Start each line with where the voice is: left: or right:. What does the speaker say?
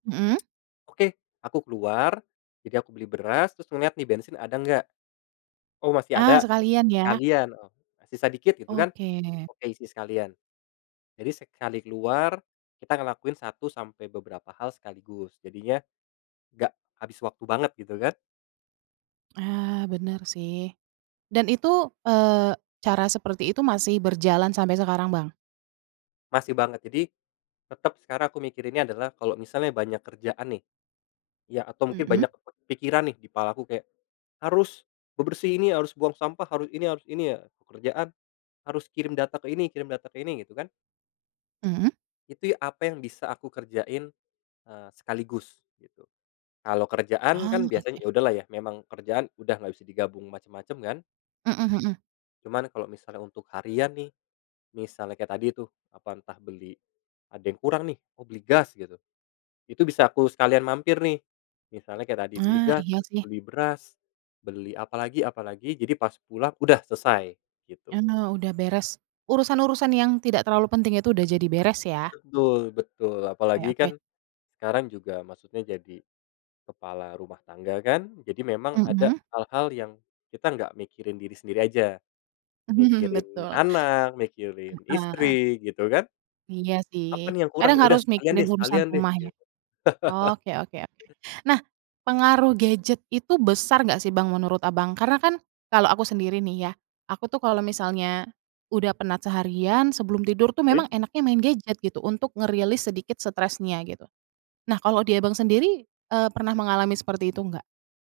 right: Mhm.
left: Oke, aku keluar, jadi aku beli beras terus ngeliat nih bensin ada nggak? Oh, masih
right: Ah.
left: ada,
right: Sekalian ya.
left: sekalian, sisa sedikit gitu kan.
right: Oke.
left: Oke, isi sekalian. Jadi sekali keluar kita ngelakuin 1 sampai beberapa hal sekaligus, jadinya enggak habis waktu banget, gitu kan.
right: Ah, bener sih. Dan itu, eee, cara seperti itu masih berjalan sampai sekarang, Bang?
left: Masih banget. Jadi, tetep sekarang aku mikirinnya adalah kalau misalnya banyak kerjaan nih, ya atau mungkin banyak
right: Mhm.
left: kepikiran nih, di kepalaku kayak, harus bebersih ini, harus buang sampah, harus ini, harus ini ya, kerjaan harus kirim data ke ini, kirim data ke ini, gitu kan.
right: Mhm.
left: Itu ya apa yang bisa aku kerjain, eee, sekaligus gitu. Kalau kerjaan
right: Ah,
left: kan biasanya,
right: oke.
left: ya udahlah ya, memang kerjaan udah nggak bisa digabung macem-macem kan.
right: Mhm mhm.
left: Cuman kalau misalnya untuk harian nih, misalnya kayak tadi tuh, apa, entah beli ada yang kurang nih, oh beli gas gitu, itu bisa aku sekalian mampir nih, misalnya kayak tadi beli
right: Ah,
left: gas,
right: iya sih.
left: beli beras, beli apalagi, apalagi. Jadi pas pulang udah selesai, gitu.
right: Karena udah beres. Urusan-urusan yang tidak terlalu penting itu, udah jadi beres, ya?
left: Betul, betul.
right: Oke
left: Apalagi
right: oke.
left: kan, sekarang juga maksudnya jadi kepala rumah tangga, kan. Jadi memang ada
right: Mhm.
left: hal-hal yang kita nggak mikirin diri sendiri aja.
right: Mhm,
left: Mikirin
right: betul.
left: anak, mikirin
right: Heeh.
left: istri, gitu kan?
right: Iya
left: Apa
right: sih,
left: nih yang kurang?
right: kadang
left: Ya udah
right: harus
left: sekalian
right: mikirin
left: deh,
right: urusan
left: sekalian deh
right: rumah ya?
left: gitu.
right: Oke oke oke. Nah, pengaruh gadget itu besar nggak sih, Bang, menurut Abang? Karena kan kalau aku sendiri nih ya, aku tuh kalau misalnya udah penat seharian, sebelum tidur tuh,
left: Eh.
right: memang enaknya main gadget gitu, untuk ngerilis sedikit stresnya, gitu. Nah, kalau di Abang sendiri, eee, pernah mengalami seperti itu enggak?